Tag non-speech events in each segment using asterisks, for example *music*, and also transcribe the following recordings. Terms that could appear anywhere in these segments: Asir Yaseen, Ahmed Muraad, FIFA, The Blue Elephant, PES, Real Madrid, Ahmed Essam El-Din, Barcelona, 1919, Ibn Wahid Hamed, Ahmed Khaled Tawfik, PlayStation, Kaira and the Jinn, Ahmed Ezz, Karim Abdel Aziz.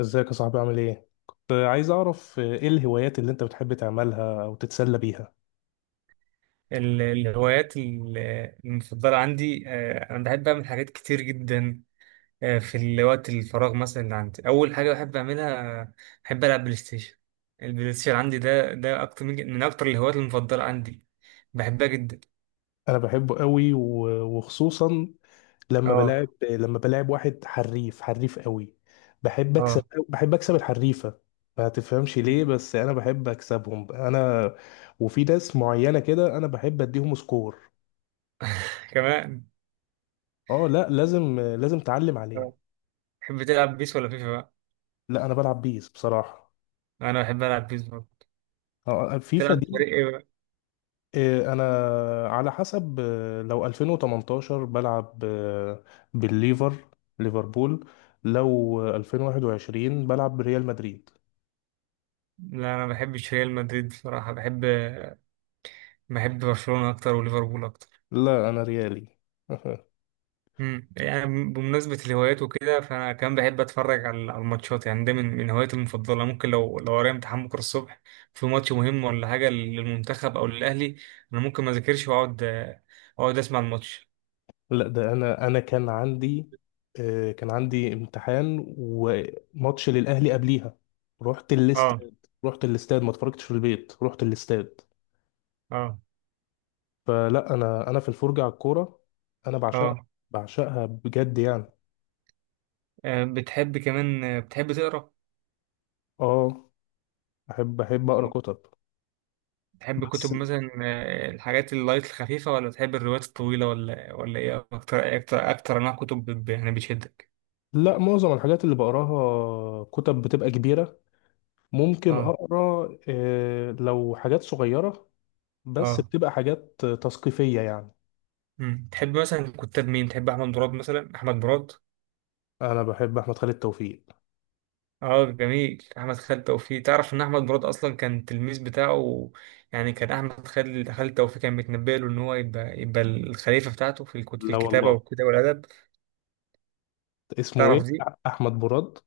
ازيك يا صاحبي عامل ايه؟ كنت عايز اعرف ايه الهوايات اللي انت بتحب تعملها او تتسلى بيها. الهوايات المفضلة عندي، أنا بحب أعمل حاجات كتير جدا. في الوقت الفراغ مثلا اللي عندي أول حاجة بحب أعملها، بحب ألعب بلاي ستيشن. البلاي ستيشن عندي ده أكتر من أكتر الهوايات المفضلة عندي، بحبها جدا. انا بحبه قوي وخصوصا لما بلاعب أه، لما بلاعب واحد حريف حريف قوي. بحب اكسب أه، بحب اكسب الحريفة، ما تفهمش ليه، بس انا بحب اكسبهم انا. وفي ناس معينة كده انا بحب اديهم سكور. *laughs* كمان. اه، لا، لازم اتعلم عليه. آه. تحب تلعب بيس ولا فيفا بقى؟ لا، انا بلعب بيس بصراحة. أنا بحب ألعب بيس برضه. اه، فيفا تلعب دي. بفريق إيه بقى؟ إيه، انا على حسب، لو 2018 بلعب بالليفر، ليفربول. لو 2021 بلعب بريال مدريد. لا أنا ما بحبش ريال مدريد بصراحة، بحب برشلونة أكتر وليفربول أكتر. لا، انا ريالي. *laughs* مم. يعني بمناسبة الهوايات وكده، فأنا كمان بحب أتفرج على الماتشات، يعني ده من هواياتي المفضلة. ممكن لو ورايا امتحان بكرة الصبح، في ماتش مهم ولا حاجة للمنتخب أو للأهلي، أنا ممكن ما أذاكرش أقعد أسمع الماتش. لا ده انا كان عندي، كان عندي امتحان وماتش للاهلي قبليها. رحت أه، الاستاد. رحت الاستاد، ما اتفرجتش في البيت، رحت الاستاد. أه، فلا انا في الفرجة على الكورة، انا بعشقها، أه، بعشقها بجد يعني. بتحب كمان، بتحب تقرا؟ اه، احب اقرا كتب. بتحب كتب بس مثلا، الحاجات اللايت الخفيفة، ولا بتحب الروايات الطويلة، ولا إيه؟ أكتر أنواع كتب يعني بتشدك؟ لا، معظم الحاجات اللي بقراها كتب بتبقى كبيرة. ممكن أه، أقرأ، لو حاجات صغيرة، بس أه، بتبقى حاجات تثقيفية يعني. مم. تحب مثلا كتاب مين؟ تحب احمد مراد مثلا؟ احمد مراد، أنا بحب أحمد خالد توفيق. اه، جميل. احمد خالد توفيق، تعرف ان احمد مراد اصلا كان التلميذ بتاعه؟ يعني كان احمد خالد توفيق كان متنبأ له ان هو يبقى الخليفه بتاعته في في لا الكتابه والله، والكتابه والادب. اسمه تعرف إيه؟ دي؟ أحمد براد؟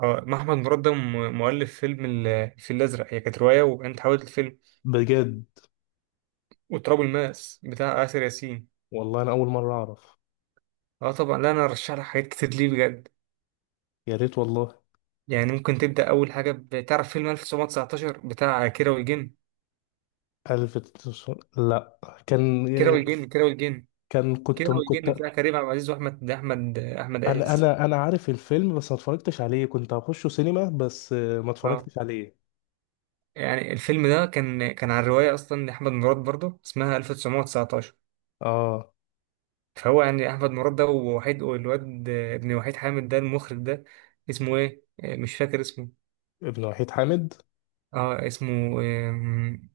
اه، ما احمد مراد ده مؤلف فيلم الفيل الازرق، هي كانت روايه وانت حاولت الفيلم، بجد؟ وتراب الماس بتاع آسر ياسين. والله أنا أول مرة أعرف. اه، طبعا. لا انا ارشح لك حاجات كتير، ليه؟ بجد، يا ريت والله. يعني ممكن تبدا اول حاجه بتعرف، فيلم 1919 بتاع لا، كان، كيرة والجن كيرة والجن كيرة كنت والجن بتاع كريم عبد العزيز واحمد احمد احمد عز. أنا عارف الفيلم، بس ما اتفرجتش عليه. كنت هخشه سينما، بس ما اه، اتفرجتش عليه. يعني الفيلم ده كان عن روايه اصلا لاحمد مراد برضه، اسمها 1919. آه، فهو يعني احمد مراد ده ووحيد، والواد ابن وحيد حامد ده المخرج ده اسمه ايه؟ مش فاكر اسمه. ابن وحيد حامد. اه، اسمه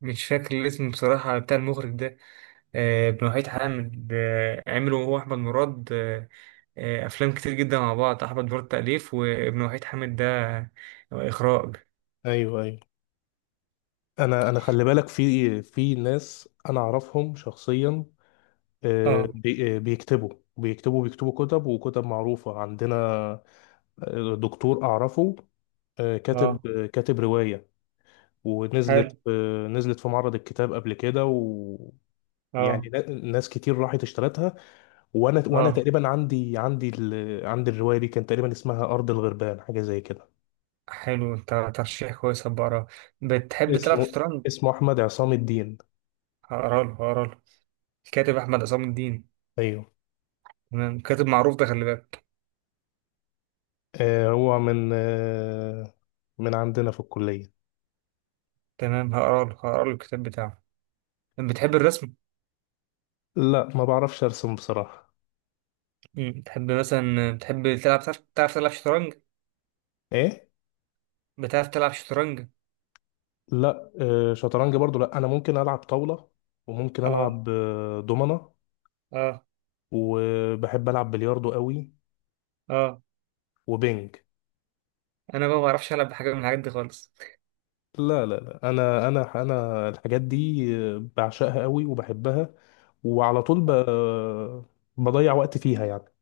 مش فاكر الاسم بصراحه بتاع المخرج ده. ابن وحيد حامد، عملوا هو احمد مراد، افلام كتير جدا مع بعض. احمد مراد تاليف، وابن وحيد حامد ده اخراج. ايوه ايوه. انا خلي بالك، في ناس انا اعرفهم شخصيا، اه، بيكتبوا، بيكتبوا كتب، وكتب معروفة عندنا. دكتور اعرفه، اه، كاتب رواية. حلو. ونزلت، نزلت في معرض الكتاب قبل كده، و، اه، يعني ناس كتير راحت اشترتها. وانا اه، تقريبا عندي ال... عندي الرواية دي، كان تقريبا اسمها ارض الغربان، حاجة زي كده. حلو. انت ترشيح كويس، هبقى اقراه. بتحب تلعب اسمه شطرنج؟ اسمه احمد عصام الدين. هقرا له الكاتب احمد عصام الدين. ايوه. تمام، كاتب معروف ده، خلي بالك. هو من عندنا في الكلية. تمام، هقرا له الكتاب بتاعه. بتحب الرسم؟ لا، ما بعرفش ارسم بصراحة. مم. بتحب تلعب، تعرف تلعب شطرنج؟ ايه؟ بتعرف تلعب شطرنج؟ لا، شطرنج برضو لا. انا ممكن العب طاولة، وممكن اه، العب دومنة، اه، وبحب العب بلياردو قوي، اه، وبينج. انا بقى ما بعرفش العب بحاجه من الحاجات دي خالص. لا، انا الحاجات دي، بعشقها قوي وبحبها، وعلى طول ب... بضيع وقت فيها يعني.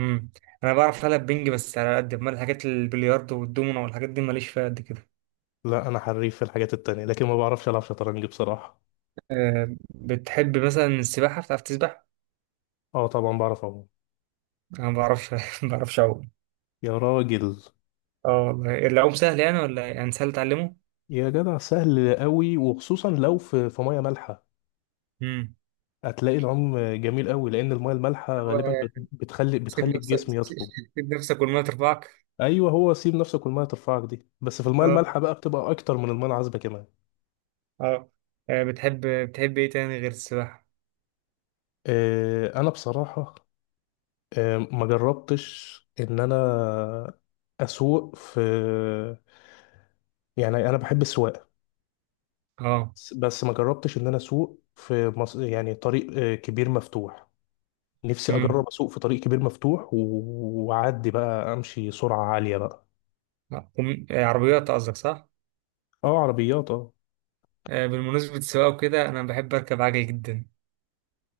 امم انا بعرف العب بينج بس، على قد ما الحاجات البلياردو والدومينو والحاجات دي ماليش فيها قد كده. لا، انا حريف في الحاجات التانية، لكن ما بعرفش العب شطرنج بصراحة. أه، بتحب مثلا السباحه؟ بتعرف تسبح؟ اه طبعا بعرف اهو. انا ما بعرفش *laughs* ما بعرفش اعوم. يا راجل! اه، والله العوم سهل يعني ولا إيه؟ يعني سهل تعلمه. يا جدع سهل قوي، وخصوصا لو في ميه مالحه، امم هتلاقي العوم جميل قوي، لان الميه المالحه هو غالبا بتخلي، سيب بتخلي نفسك الجسم يطفو. *laughs* سيب نفسك والميه ترفعك. ايوه، هو سيب نفسك والميه ترفعك دي، بس في الميه اه، المالحه بقى، بتبقى اكتر من الميه العذبه كمان. اه، بتحب ايه تاني غير السباحه؟ آه، انا بصراحه آه، ما جربتش ان انا اسوق في، يعني انا بحب السواقه، اه، بس ما جربتش ان انا اسوق في مص... يعني طريق كبير مفتوح. نفسي امم اجرب اسوق في طريق كبير مفتوح واعدي بقى، امشي سرعه عاليه بقى. عربيات قصدك، صح؟ اه، عربيات، اه. بالمناسبه السواقه وكده، انا بحب اركب عجل جدا.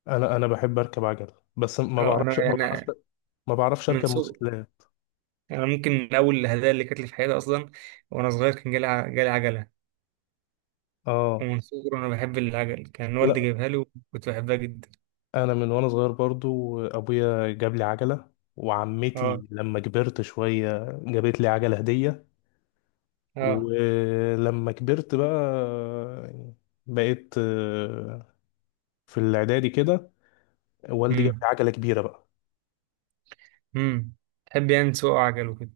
انا بحب اركب عجل، بس ما اه، انا بعرفش ما بعرفش يعني ما بعرفش من اركب صغر موتوسيكلات. انا ممكن من اول الهدايا اللي كانت لي في حياتي اصلا، وانا صغير كان جالي جالي عجله، اه ومن صغري وانا بحب العجل، كان والدي لا، جايبها لي وكنت بحبها جدا. انا من وانا صغير برضو ابويا جاب لي عجله، اه، وعمتي لما كبرت شويه جابت لي عجله هديه. اه، ولما كبرت بقى، بقيت في الاعدادي كده والدي جاب لي امم عجله كبيره بقى. امم تحب يعني تسوق عجل وكده؟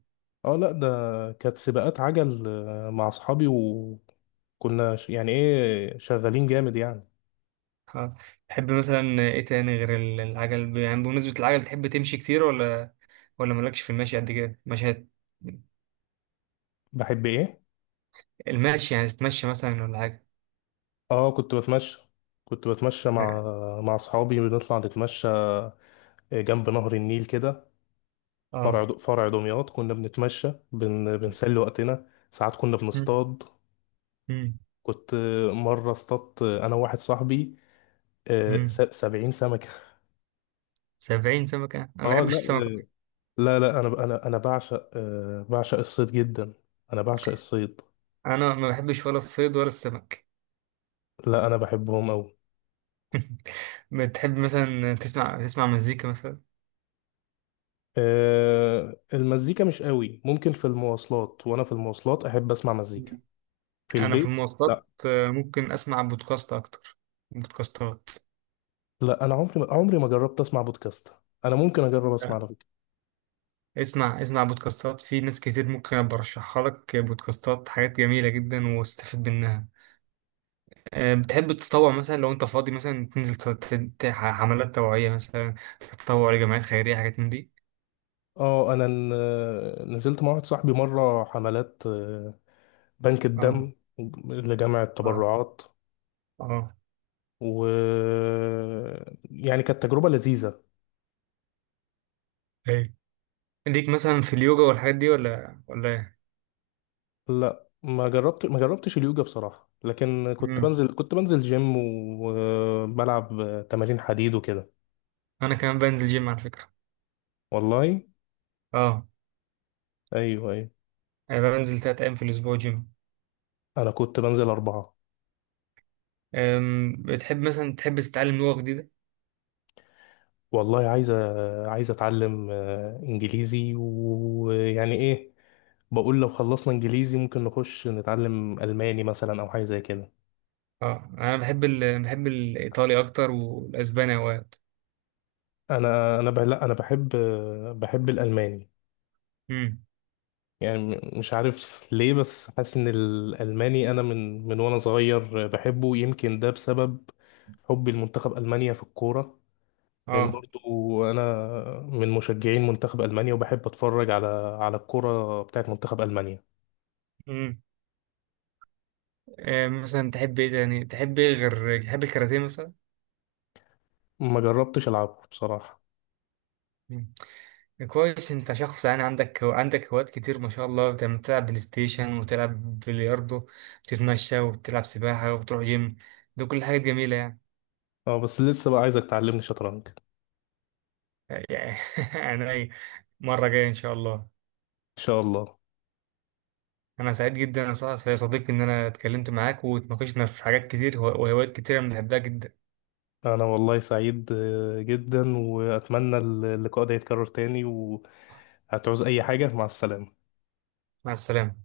اه لا ده كانت سباقات عجل مع اصحابي، وكنا يعني ايه، شغالين جامد يعني. اه، تحب مثلا ايه تاني غير العجل؟ يعني بمناسبة العجل، تحب تمشي كتير، ولا مالكش في المشي قد كده؟ مشي بحب ايه؟ المشي، يعني تتمشى مثلا ولا حاجة؟ اه، كنت بتمشى مع، مع اصحابي. بنطلع نتمشى جنب نهر النيل كده، اه، فرع دمياط، كنا بنتمشى بن... بنسلي وقتنا. ساعات كنا امم بنصطاد. امم كنت مرة اصطادت انا واحد صاحبي، امم 70 سمكة. 70 سمكة؟ انا *laughs* ما اه بحبش لا، السمك أصلاً. انا بعشق، بعشق الصيد جدا، انا بعشق الصيد. انا ما بحبش ولا الصيد ولا السمك. لا، انا بحبهم قوي. *laughs* بتحب مثلا تسمع مزيكا مثلا؟ أه، المزيكا مش قوي، ممكن في المواصلات، وانا في المواصلات احب اسمع مزيكا. مم. في انا في البيت المواصلات لا. ممكن اسمع بودكاست اكتر. بودكاستات، لا، انا عمري ما جربت اسمع بودكاست. انا ممكن اجرب اسمع على فكره. اسمع بودكاستات، في ناس كتير ممكن أبقى ارشحها لك، بودكاستات حاجات جميلة جدا واستفيد منها. بتحب تتطوع مثلا، لو انت فاضي مثلا تنزل حملات توعية مثلا، تتطوع لجمعيات خيرية، حاجات من دي؟ اه، انا نزلت مع واحد صاحبي مره حملات، بنك اه، الدم، لجمع اه، التبرعات. اه، و، يعني كانت تجربه لذيذه. ايه ليك مثلا في اليوجا والحاجات دي، ولا ايه؟ لا، ما جربتش اليوجا بصراحه، لكن مم. كنت بنزل جيم، وبلعب تمارين حديد وكده. انا كمان بنزل جيم على فكرة. والله؟ اه، ايوه ايوه. انا بنزل تلات ايام في الاسبوع جيم. انا كنت بنزل اربعه. بتحب مثلا تحب تتعلم لغة جديدة؟ والله عايز عايز اتعلم انجليزي، ويعني ايه، بقول لو خلصنا انجليزي ممكن نخش نتعلم الماني مثلا، او حاجه زي كده. اه، انا بحب بحب الايطالي اكتر والاسباني اوقات. انا انا بح- لا انا بحب بحب الالماني. مم. يعني مش عارف ليه، بس حاسس ان الالماني انا من وانا صغير بحبه. يمكن ده بسبب حبي لمنتخب المانيا في الكوره، لان اه، برضو انا من مشجعين منتخب المانيا، وبحب اتفرج على، على الكرة بتاعت منتخب المانيا. امم مثلا تحب ايه غير تحب الكاراتيه مثلا؟ ما جربتش العبها بصراحة. مم. كويس، انت شخص يعني عندك هوايات كتير ما شاء الله، بتلعب بلاي ستيشن، وتلعب بلياردو، وتتمشى، وبتلعب سباحة، وبتروح جيم، ده كل حاجات جميلة يعني. اه، بس لسه بقى عايزك تعلمني شطرنج ان يعني *laughs* يعني أي مرة جاية ان شاء الله. شاء الله. انا سعيد جدا يا يا صديقي ان انا اتكلمت معاك واتناقشنا في حاجات كتير وهوايات كتيرة بنحبها جدا. انا والله سعيد جدا، واتمنى اللقاء ده يتكرر تاني. وهتعوز اي حاجة. مع السلامة. مع السلامة.